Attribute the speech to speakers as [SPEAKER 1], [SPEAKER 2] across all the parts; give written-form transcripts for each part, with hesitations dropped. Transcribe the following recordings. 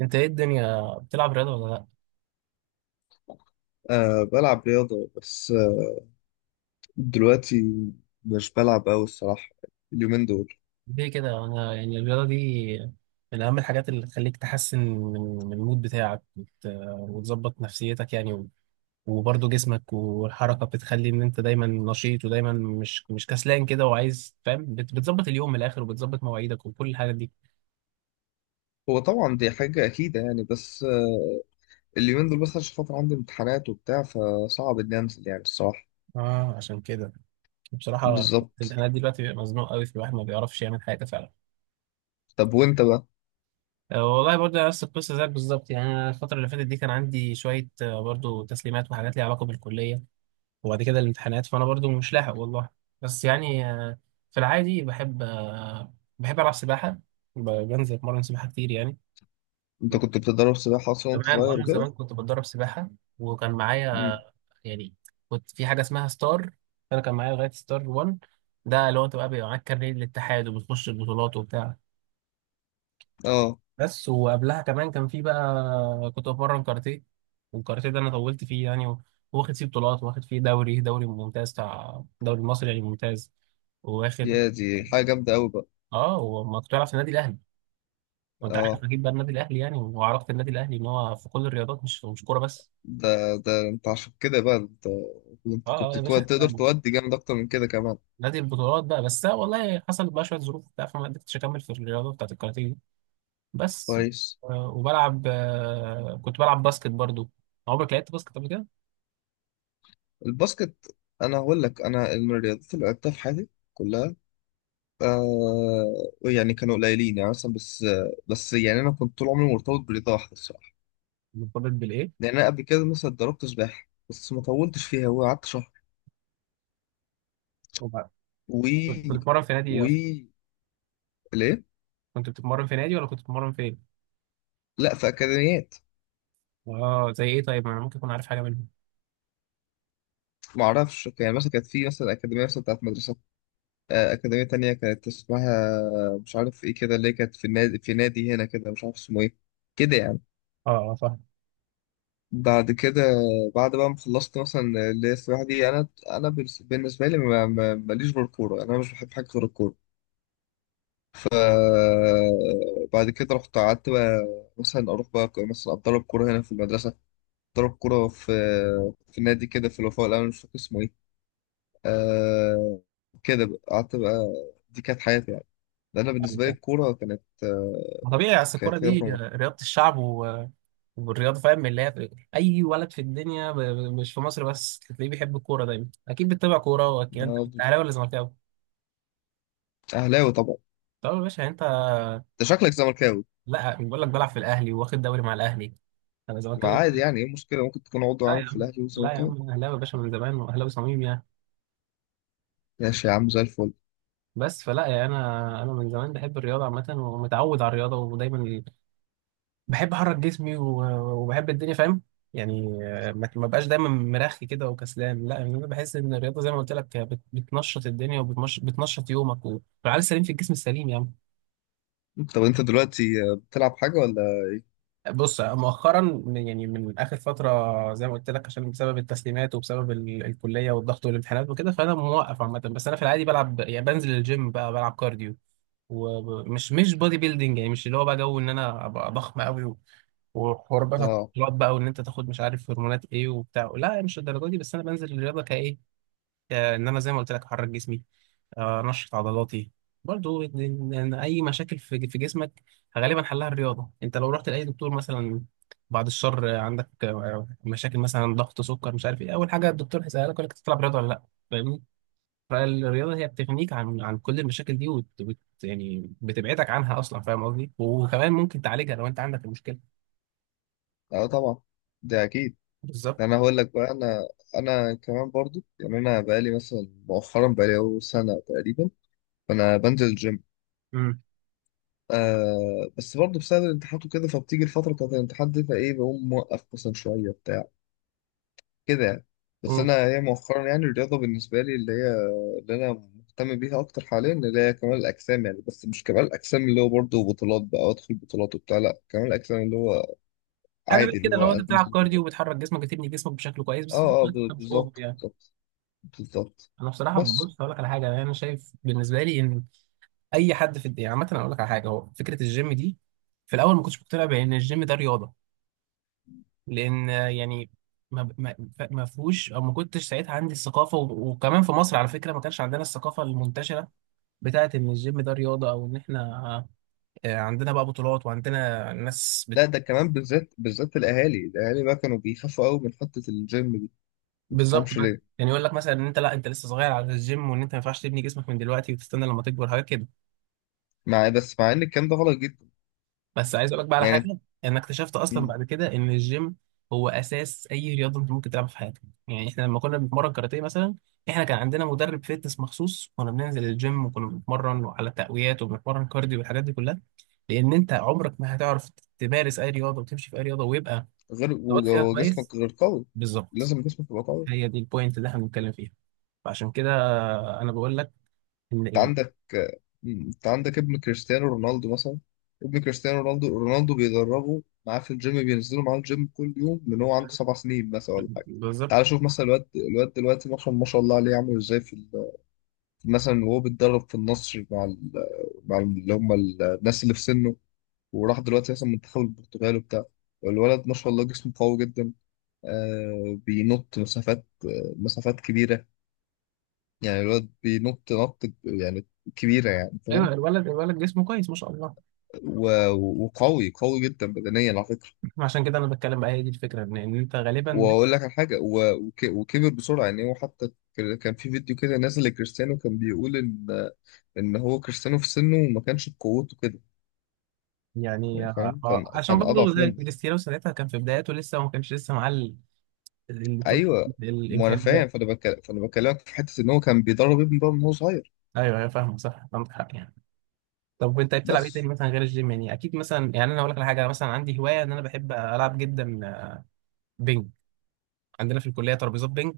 [SPEAKER 1] انت ايه الدنيا بتلعب رياضة ولا لا؟
[SPEAKER 2] بلعب رياضة، بس دلوقتي مش بلعب أوي الصراحة، اليومين دول.
[SPEAKER 1] ليه كده؟ انا يعني الرياضة دي من اهم الحاجات اللي تخليك تحسن من من المود بتاعك وتظبط نفسيتك يعني وبرضه جسمك والحركة بتخلي ان انت دايما نشيط ودايما مش كسلان كده وعايز فاهم بتظبط اليوم من الاخر وبتظبط مواعيدك وكل الحاجات دي.
[SPEAKER 2] هو طبعا دي حاجة أكيدة يعني، بس اليومين دول بس عشان خاطر عندي امتحانات وبتاع، فصعب إني أنزل يعني الصراحة.
[SPEAKER 1] اه عشان كده بصراحة،
[SPEAKER 2] بالظبط.
[SPEAKER 1] الامتحانات دلوقتي بيبقى مزنوق قوي في الواحد ما بيعرفش يعمل حاجة فعلا.
[SPEAKER 2] طب وأنت بقى؟
[SPEAKER 1] والله برضه نفس القصة زيك بالظبط يعني، أنا الفترة اللي فاتت دي كان عندي شوية برضه تسليمات وحاجات ليها علاقة بالكلية، وبعد كده الامتحانات فانا برضو مش لاحق والله. بس يعني في العادي بحب بحب العب سباحه. بنزل اتمرن سباحه كتير يعني.
[SPEAKER 2] أنت كنت بتتدرب سباحة أصلا وأنت
[SPEAKER 1] زمان،
[SPEAKER 2] صغير
[SPEAKER 1] انا
[SPEAKER 2] وكده؟
[SPEAKER 1] زمان كنت بتدرب سباحه، وكان معايا
[SPEAKER 2] مم.
[SPEAKER 1] يعني، كنت في حاجه اسمها ستار. انا كان معايا لغايه ستار 1، ده اللي هو انت بقى بيبقى معاك كارنيه للاتحاد وبتخش البطولات وبتاع.
[SPEAKER 2] أه،
[SPEAKER 1] بس وقبلها كمان كان في بقى، كنت بتمرن كاراتيه، والكاراتيه ده انا طولت فيه يعني واخد فيه بطولات، واخد فيه دوري ممتاز بتاع دوري مصري يعني ممتاز. واخد
[SPEAKER 2] يا دي حاجة جامدة أوي بقى.
[SPEAKER 1] اه. وما كنت بلعب في النادي الاهلي، وانت
[SPEAKER 2] أه،
[SPEAKER 1] عارف اكيد بقى النادي الاهلي يعني وعلاقه النادي الاهلي ان هو في كل الرياضات، مش كوره بس.
[SPEAKER 2] ده أنت عشان كده بقى، أنت
[SPEAKER 1] اه اه
[SPEAKER 2] كنت
[SPEAKER 1] يا باشا،
[SPEAKER 2] تقدر
[SPEAKER 1] احنا
[SPEAKER 2] تودي جامد أكتر من كده كمان.
[SPEAKER 1] نادي البطولات بقى. بس أنا والله حصل بقى شويه ظروف بتاع فما قدرتش اكمل في الرياضه بتاعت الكاراتيه دي بس.
[SPEAKER 2] كويس.
[SPEAKER 1] وبلعب كنت بلعب باسكت برضو. عمرك لعبت باسكت قبل كده؟
[SPEAKER 2] الباسكت، انا هقول لك، انا من الرياضات اللي لعبتها في حياتي كلها، آه، يعني كانوا قليلين يعني، مثلا، بس يعني انا كنت طول عمري مرتبط برياضه واحده الصراحه.
[SPEAKER 1] مرتبط بالايه؟
[SPEAKER 2] يعني انا قبل كده مثلا اتدربت سباحه، بس ما طولتش فيها وقعدت شهر و
[SPEAKER 1] كنت بتتمرن في نادي ايه
[SPEAKER 2] و
[SPEAKER 1] اصلا؟
[SPEAKER 2] ليه.
[SPEAKER 1] كنت بتتمرن في نادي ولا كنت بتتمرن فين؟
[SPEAKER 2] لا، في اكاديميات.
[SPEAKER 1] اه زي ايه طيب، ما انا ممكن اكون عارف حاجه منهم.
[SPEAKER 2] ما اعرفش، يعني مثلا كانت في مثلا اكاديميه مثلا بتاعت مدرسه، آه، اكاديميه تانية كانت اسمها مش عارف ايه كده، اللي هي كانت في النادي، في نادي هنا كده، مش عارف اسمه ايه، كده يعني.
[SPEAKER 1] اه اه فاهم.
[SPEAKER 2] بعد كده، بعد بقى ما خلصت مثلا اللي هي السباحة دي، أنا بالنس- بالنسبة لي، ماليش غير الكورة، أنا مش بحب حاجة غير الكورة. آه، بعد كده رحت قعدت بقى، مثلا أروح بقى مثلا أتدرب كورة هنا في المدرسة، أتدرب كورة في في نادي كده في الوفاء الأول، مش فاكر اسمه إيه. آه، كده بقى قعدت بقى، دي كانت حياتي يعني، ده أنا
[SPEAKER 1] فاهم
[SPEAKER 2] بالنسبة لي
[SPEAKER 1] طبعا.
[SPEAKER 2] الكورة كانت، آه،
[SPEAKER 1] ما طبيعي، اصل الكوره
[SPEAKER 2] كانت هي
[SPEAKER 1] دي
[SPEAKER 2] رقم واحد.
[SPEAKER 1] رياضه الشعب والرياضه فاهم اللي هي اي ولد في الدنيا مش في مصر بس تلاقيه بيحب الكوره، دايما اكيد بتتابع كوره، واكيد انت
[SPEAKER 2] أنا
[SPEAKER 1] اهلاوي ولا زملكاوي.
[SPEAKER 2] أهلاوي طبعا.
[SPEAKER 1] طب يا باشا انت،
[SPEAKER 2] أنت شكلك زملكاوي.
[SPEAKER 1] لا بقول لك بلعب في الاهلي واخد دوري مع الاهلي. انا
[SPEAKER 2] ما
[SPEAKER 1] زملكاوي.
[SPEAKER 2] عادي، يعني إيه المشكلة؟ ممكن تكون عضو
[SPEAKER 1] لا
[SPEAKER 2] عامل
[SPEAKER 1] يا
[SPEAKER 2] في
[SPEAKER 1] عم،
[SPEAKER 2] الأهلي
[SPEAKER 1] لا يا
[SPEAKER 2] وزملكاوي.
[SPEAKER 1] عم، أنا اهلاوي يا باشا من زمان، واهلاوي صميم يعني.
[SPEAKER 2] ماشي يا عم، زي الفل.
[SPEAKER 1] بس فلا يعني، انا انا من زمان بحب الرياضه عامه ومتعود على الرياضه ودايما بحب احرك جسمي وبحب الدنيا فاهم. يعني ما بقاش دايما مرخي كده وكسلان، لا، يعني انا بحس ان الرياضه زي ما قلت لك بتنشط الدنيا وبتنشط يومك، والعقل السليم في الجسم السليم يعني.
[SPEAKER 2] طب انت دلوقتي، آه، بتلعب حاجة ولا ايه؟
[SPEAKER 1] بص مؤخرا يعني من اخر فتره زي ما قلت لك، عشان بسبب التسليمات وبسبب الكليه والضغط والامتحانات وكده، فانا موقف عامه. بس انا في العادي بلعب يعني بنزل الجيم، بقى بلعب كارديو، ومش مش بودي بيلدينج يعني، مش اللي هو بقى جو ان انا ابقى ضخم قوي وحوار بقى
[SPEAKER 2] اه،
[SPEAKER 1] التطلعات، بقى وان انت تاخد مش عارف هرمونات ايه وبتاع، لا مش الدرجه دي، بس انا بنزل الرياضه كايه ان انا زي ما قلت لك احرك جسمي، انشط عضلاتي. برضو إن اي مشاكل في في جسمك غالبا حلها الرياضه. انت لو رحت لاي دكتور مثلا، بعد الشر عندك مشاكل مثلا ضغط سكر مش عارف ايه، اول حاجه الدكتور هيسالك يقول لك تلعب رياضه ولا لا، فاهمني؟ فالرياضه هي بتغنيك عن عن كل المشاكل دي، يعني بتبعدك عنها اصلا فاهم قصدي، وكمان ممكن تعالجها لو انت عندك المشكله.
[SPEAKER 2] اه، طبعا، ده اكيد.
[SPEAKER 1] بالظبط.
[SPEAKER 2] انا هقول لك بقى، انا كمان برضو، يعني انا بقالي مثلا مؤخرا، بقالي اهو سنة تقريبا، فانا بنزل الجيم، آه، بس برضو بسبب الامتحانات وكده، فبتيجي الفترة بتاعت الامتحان دي فايه بقوم موقف مثلا شوية، بتاع كده يعني. بس
[SPEAKER 1] مم.
[SPEAKER 2] انا هي مؤخرا يعني الرياضه بالنسبه لي اللي هي، اللي انا مهتم بيها اكتر حاليا، اللي هي كمال الاجسام، يعني بس مش كمال الاجسام اللي هو برضه بطولات بقى وادخل بطولات وبتاع، لا كمال الاجسام اللي هو
[SPEAKER 1] حاجه بقى
[SPEAKER 2] عادي، اللي
[SPEAKER 1] كده،
[SPEAKER 2] هو
[SPEAKER 1] لو انت بتلعب
[SPEAKER 2] انزل
[SPEAKER 1] كارديو وبتحرك جسمك، بتبني جسمك بشكل كويس بس
[SPEAKER 2] اه، اه،
[SPEAKER 1] انت مش اوفر
[SPEAKER 2] بالظبط
[SPEAKER 1] يعني.
[SPEAKER 2] بالظبط بالظبط.
[SPEAKER 1] انا بصراحه
[SPEAKER 2] بس
[SPEAKER 1] ببص اقول لك على حاجه، انا شايف بالنسبه لي ان اي حد في الدنيا عامه، اقول لك على حاجه، هو فكره الجيم دي. في الاول ما كنتش مقتنع بان الجيم ده رياضه، لان يعني ما ما فيهوش، او ما كنتش ساعتها عندي الثقافه وكمان في مصر على فكره ما كانش عندنا الثقافه المنتشره بتاعت ان الجيم ده رياضه، او ان احنا عندنا بقى بطولات وعندنا ناس.
[SPEAKER 2] لا، ده كمان بالذات، الاهالي بقى كانوا بيخافوا قوي من حته الجيم دي، ما
[SPEAKER 1] بالظبط
[SPEAKER 2] تفهمش
[SPEAKER 1] بقى
[SPEAKER 2] ليه.
[SPEAKER 1] يعني، يقول لك مثلا ان انت لا انت لسه صغير على الجيم، وان انت ما ينفعش تبني جسمك من دلوقتي، وتستنى لما تكبر، حاجات كده.
[SPEAKER 2] مع إيه؟ بس مع ان الكلام ده غلط جدا.
[SPEAKER 1] بس عايز اقول لك بقى على
[SPEAKER 2] يعني
[SPEAKER 1] حاجه، انا اكتشفت اصلا
[SPEAKER 2] م،
[SPEAKER 1] بعد كده ان الجيم هو اساس اي رياضه انت ممكن تلعبها في حياتك. يعني احنا لما كنا بنتمرن كاراتيه مثلا، احنا كان عندنا مدرب فيتنس مخصوص، كنا بننزل الجيم وكنا بنتمرن على التقويات وبنتمرن كارديو والحاجات دي كلها، لان انت عمرك ما هتعرف تمارس اي رياضه وتمشي في اي رياضه ويبقى
[SPEAKER 2] غير،
[SPEAKER 1] تبقى فيها كويس.
[SPEAKER 2] وجسمك غير قوي،
[SPEAKER 1] بالظبط.
[SPEAKER 2] لازم جسمك يبقى قوي.
[SPEAKER 1] هي دي البوينت اللي احنا بنتكلم فيها، فعشان كده انا بقول لك ان
[SPEAKER 2] انت
[SPEAKER 1] يعني،
[SPEAKER 2] عندك انت عندك ابن كريستيانو رونالدو مثلا، ابن كريستيانو رونالدو رونالدو بيدربه معاه في الجيم، بينزلوا معاه الجيم كل يوم من هو عنده 7 سنين مثلا ولا حاجه.
[SPEAKER 1] بالظبط.
[SPEAKER 2] تعال شوف مثلا الواد دلوقتي، مثلا ما شاء الله عليه عامل ازاي في مثلا وهو بيتدرب في النصر مع مع اللي هم الناس اللي في سنه، وراح دلوقتي مثلا منتخب البرتغال وبتاع، والولد ما شاء الله جسمه قوي جدا، آه، بينط مسافات، آه، مسافات كبيره، يعني الولد بينط نط يعني كبيره، يعني
[SPEAKER 1] ايوه،
[SPEAKER 2] فاهم،
[SPEAKER 1] الولد جسمه كويس ما شاء الله.
[SPEAKER 2] وقوي، قوي جدا بدنيا على فكرة.
[SPEAKER 1] عشان كده انا بتكلم بقى، هي دي الفكره، ان إن انت غالبا
[SPEAKER 2] واقول لك على حاجة، وكبر بسرعة، يعني هو حتى كان في فيديو كده نازل لكريستيانو كان بيقول ان ان هو كريستيانو في سنه ما كانش بقوته كده،
[SPEAKER 1] يعني
[SPEAKER 2] يعني فاهم، كان
[SPEAKER 1] عشان
[SPEAKER 2] كان
[SPEAKER 1] برضه
[SPEAKER 2] اضعف
[SPEAKER 1] زي
[SPEAKER 2] منه.
[SPEAKER 1] كريستيانو ساعتها كان في بداياته لسه، وما كانش لسه معاه ال-
[SPEAKER 2] ايوه، ما انا
[SPEAKER 1] الامكانيات.
[SPEAKER 2] فاهم، فانا بكلمك في حتة ان هو كان بيدرب ابنه بقى من هو صغير.
[SPEAKER 1] ايوه ايوه فاهمه صح، عندك حق يعني. طب وانت بتلعب ايه
[SPEAKER 2] بس
[SPEAKER 1] تاني مثلا غير الجيم يعني؟ اكيد مثلا، يعني انا هقول لك على حاجه، مثلا عندي هوايه ان انا بحب العب جدا بينج. عندنا في الكلية ترابيزات بينج،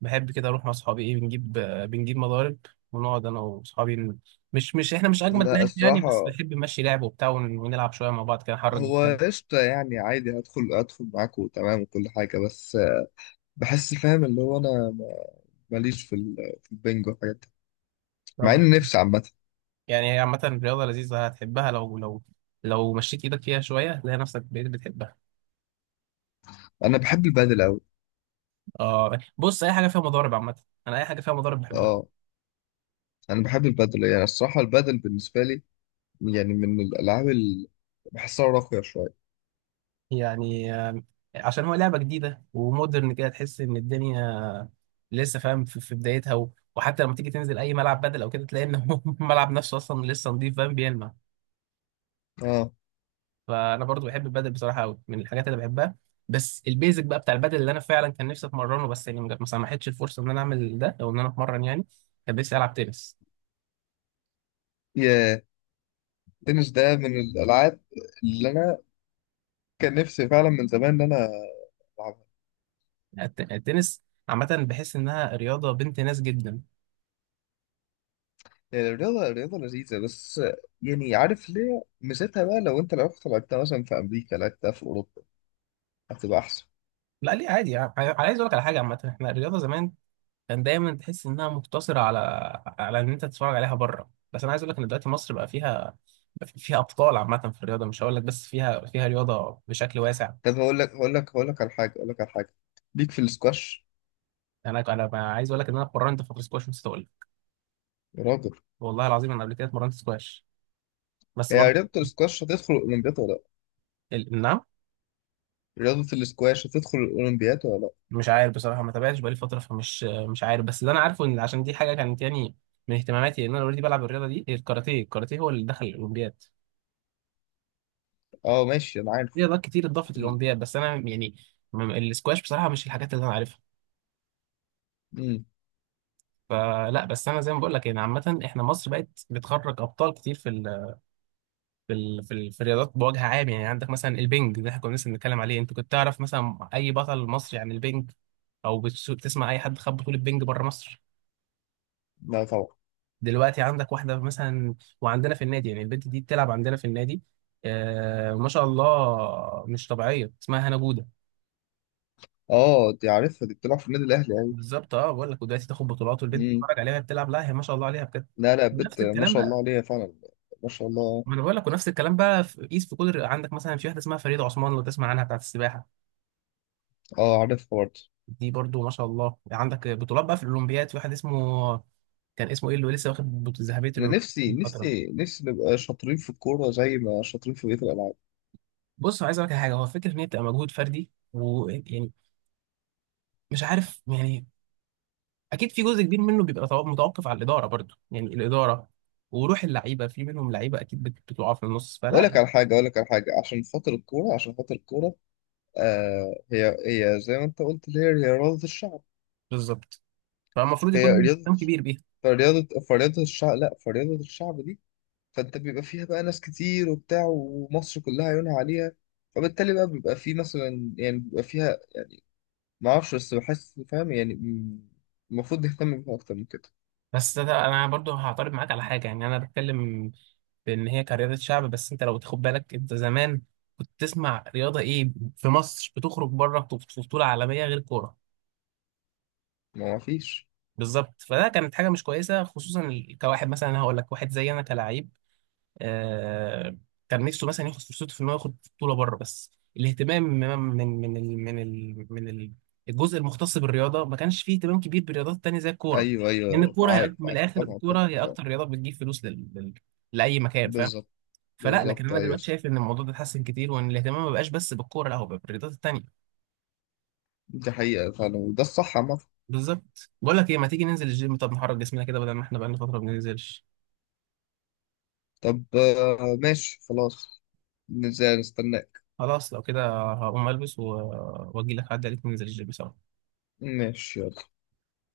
[SPEAKER 1] بحب كده أروح مع أصحابي إيه بنجيب بنجيب مضارب ونقعد أنا وأصحابي مش إحنا مش أجمد
[SPEAKER 2] لا
[SPEAKER 1] ناس يعني، بس
[SPEAKER 2] الصراحة،
[SPEAKER 1] بنحب نمشي لعب وبتاع ونلعب شوية مع بعض كده، نحرك
[SPEAKER 2] هو
[SPEAKER 1] جسمنا.
[SPEAKER 2] قشطة يعني، عادي هدخل معاك، وتمام وكل حاجة، بس بحس فاهم اللي هو انا ماليش في في البنج والحاجات،
[SPEAKER 1] طب
[SPEAKER 2] مع ان نفسي عامه.
[SPEAKER 1] يعني هي عامة رياضة لذيذة، هتحبها لو لو لو مشيت إيدك فيها شوية هتلاقي نفسك بقيت بتحبها.
[SPEAKER 2] انا بحب البادل قوي.
[SPEAKER 1] آه بص، أي حاجة فيها مضارب عامة أنا أي حاجة فيها مضارب بحبها.
[SPEAKER 2] اه، انا بحب البادل، يعني الصراحه البادل بالنسبه لي يعني من الالعاب اللي بحسها راقيه شويه.
[SPEAKER 1] يعني عشان هو لعبة جديدة ومودرن كده، تحس إن الدنيا لسه فاهم في في بدايتها، وحتى لما تيجي تنزل أي ملعب بدل أو كده، تلاقي إن هو الملعب نفسه أصلا لسه نضيف فاهم بيلمع.
[SPEAKER 2] اه،
[SPEAKER 1] فأنا برضو بحب البدل بصراحة أوي، من الحاجات اللي بحبها. بس البيزك بقى بتاع البدل اللي أنا فعلا كان نفسي أتمرنه، بس يعني ما سمحتش الفرصة إن أنا أعمل ده، أو إن أنا أتمرن يعني. كان نفسي ألعب تنس.
[SPEAKER 2] يا، التنس ده من الالعاب اللي انا كان نفسي فعلا من زمان ان انا العبها،
[SPEAKER 1] التنس عامة بحس إنها رياضة بنت ناس جدا.
[SPEAKER 2] يعني الرياضه، الرياضه لذيذه، بس يعني عارف ليه ميزتها بقى؟ لو انت لو رحت لعبتها مثلا في امريكا، لعبتها في اوروبا، هتبقى احسن.
[SPEAKER 1] لا ليه، عادي. عايز أقول لك على حاجة عامة، إحنا الرياضة زمان كان دايما تحس انها مقتصره على على ان انت تتفرج عليها بره، بس انا عايز اقول لك ان دلوقتي مصر بقى فيها فيها ابطال عامه في الرياضه، مش هقول لك بس فيها فيها رياضه بشكل واسع.
[SPEAKER 2] طب هقول لك على حاجه، ليك في السكواش.
[SPEAKER 1] انا انا بقى عايز اقول لك ان انا اتمرنت فتره سكواش، نسيت اقول لك.
[SPEAKER 2] يا راجل،
[SPEAKER 1] والله العظيم انا قبل كده اتمرنت سكواش بس
[SPEAKER 2] هي
[SPEAKER 1] برضه.
[SPEAKER 2] رياضه السكواش هتدخل الاولمبياد ولا لأ؟
[SPEAKER 1] نعم.
[SPEAKER 2] رياضة الاسكواش هتدخل الأولمبياد ولا لأ؟
[SPEAKER 1] مش عارف بصراحه، ما تابعتش بقالي فتره، فمش مش عارف، بس اللي انا عارفه ان عشان دي حاجه كانت يعني من اهتماماتي ان انا اوريدي بلعب الرياضه دي هي الكاراتيه، الكاراتيه هو اللي دخل الاولمبياد.
[SPEAKER 2] اه ماشي، أنا
[SPEAKER 1] في
[SPEAKER 2] عارف.
[SPEAKER 1] رياضات كتير اتضافت
[SPEAKER 2] ال-
[SPEAKER 1] للاولمبياد، بس انا يعني السكواش بصراحه مش الحاجات اللي انا عارفها،
[SPEAKER 2] مم.
[SPEAKER 1] فلا. بس انا زي ما بقول لك يعني عامه، احنا مصر بقت بتخرج ابطال كتير في ال في ال في, ال في الرياضات بوجه عام. يعني عندك مثلا البنج ده احنا كنا لسه بنتكلم عليه، انت كنت تعرف مثلا اي بطل مصري عن البنج، او بتسمع اي حد خد بطوله بنج بره مصر؟
[SPEAKER 2] لا طبعا.
[SPEAKER 1] دلوقتي عندك واحده مثلا، وعندنا في النادي، يعني البنت دي بتلعب عندنا في النادي، آه ما شاء الله مش طبيعيه، اسمها هنا جوده.
[SPEAKER 2] اه، دي عارفها، دي بتلعب في النادي الأهلي أوي.
[SPEAKER 1] بالظبط، اه بقول لك، ودلوقتي تاخد بطولات والبنت
[SPEAKER 2] مم.
[SPEAKER 1] تتفرج عليها بتلعب، لا هي ما شاء الله عليها بجد.
[SPEAKER 2] لا لا، بت
[SPEAKER 1] نفس
[SPEAKER 2] ما
[SPEAKER 1] الكلام
[SPEAKER 2] شاء الله
[SPEAKER 1] بقى،
[SPEAKER 2] عليها فعلا، ما شاء الله.
[SPEAKER 1] ما انا بقول لك، ونفس الكلام بقى في قيس في كل الرياضة. عندك مثلا في واحده اسمها فريده عثمان لو تسمع عنها، بتاعت السباحه.
[SPEAKER 2] اه عارفها برضه.
[SPEAKER 1] دي برضو ما شاء الله عندك بطولات بقى في الاولمبياد. في واحد اسمه كان اسمه ايه اللي لسه واخد ذهبيه
[SPEAKER 2] أنا
[SPEAKER 1] الاولمبياد من فتره.
[SPEAKER 2] نفسي نبقى شاطرين في الكورة زي ما شاطرين في بقية الألعاب.
[SPEAKER 1] بص عايز اقول لك على حاجه، هو فكره ان هي بتبقى مجهود فردي ويعني مش عارف يعني، اكيد في جزء كبير منه بيبقى متوقف على الاداره، برضو يعني الاداره وروح اللعيبه، في منهم لعيبه اكيد بتقع في النص، فلا.
[SPEAKER 2] أقول لك على حاجة، عشان خاطر الكورة، آه، هي هي زي ما أنت قلت، اللي هي هي رياضة الشعب.
[SPEAKER 1] بالظبط، فالمفروض
[SPEAKER 2] هي
[SPEAKER 1] يكون
[SPEAKER 2] رياضة،
[SPEAKER 1] اهتمام كبير بيها.
[SPEAKER 2] فرياضة الشعب، لا فرياضة الشعب دي فانت بيبقى فيها بقى ناس كتير وبتاع، ومصر كلها عيونها عليها، فبالتالي بقى بيبقى في مثلا يعني بيبقى فيها، ما اعرفش، بس بحس فاهم يعني، المفروض نهتم بيها اكتر من كده.
[SPEAKER 1] بس ده انا برضو هعترض معاك على حاجه يعني. انا بتكلم بان هي كرياضه شعب، بس انت لو تاخد بالك انت زمان كنت تسمع رياضه ايه في مصر بتخرج بره في بطوله عالميه غير كوره؟
[SPEAKER 2] ما ما فيش.
[SPEAKER 1] بالظبط. فده كانت حاجه مش كويسه، خصوصا كواحد مثلا، أنا هقول لك واحد زي انا كلاعب آه، كان نفسه مثلا ياخد فرصته في انه ياخد بطوله بره، بس الاهتمام من من ال من ال من ال- الجزء المختص بالرياضه، ما كانش فيه اهتمام كبير بالرياضات التانيه زي الكوره،
[SPEAKER 2] ايوه
[SPEAKER 1] لان
[SPEAKER 2] ايوه
[SPEAKER 1] الكوره هي
[SPEAKER 2] معاك
[SPEAKER 1] من
[SPEAKER 2] معاك
[SPEAKER 1] الاخر،
[SPEAKER 2] طبعا.
[SPEAKER 1] الكوره هي
[SPEAKER 2] طبعاً.
[SPEAKER 1] اكتر رياضه بتجيب فلوس لاي مكان فاهم.
[SPEAKER 2] بالظبط.
[SPEAKER 1] فلا، لكن
[SPEAKER 2] بالظبط،
[SPEAKER 1] انا
[SPEAKER 2] ايوه،
[SPEAKER 1] دلوقتي
[SPEAKER 2] صح،
[SPEAKER 1] شايف ان الموضوع ده اتحسن كتير، وان الاهتمام ما بقاش بس بالكوره، لا هو بقى بالرياضات التانيه.
[SPEAKER 2] دي حقيقة فعلا، وده الصح عامة.
[SPEAKER 1] بالظبط، بقول لك ايه، ما تيجي ننزل الجيم، طب نحرك جسمنا كده، بدل ما احنا بقالنا فتره ما بننزلش.
[SPEAKER 2] طب آه، ماشي، خلاص، نزل نستناك.
[SPEAKER 1] خلاص لو كده هقوم البس واجي لك عدى عليك ننزل الجيم سوا.
[SPEAKER 2] ماشي، يلا.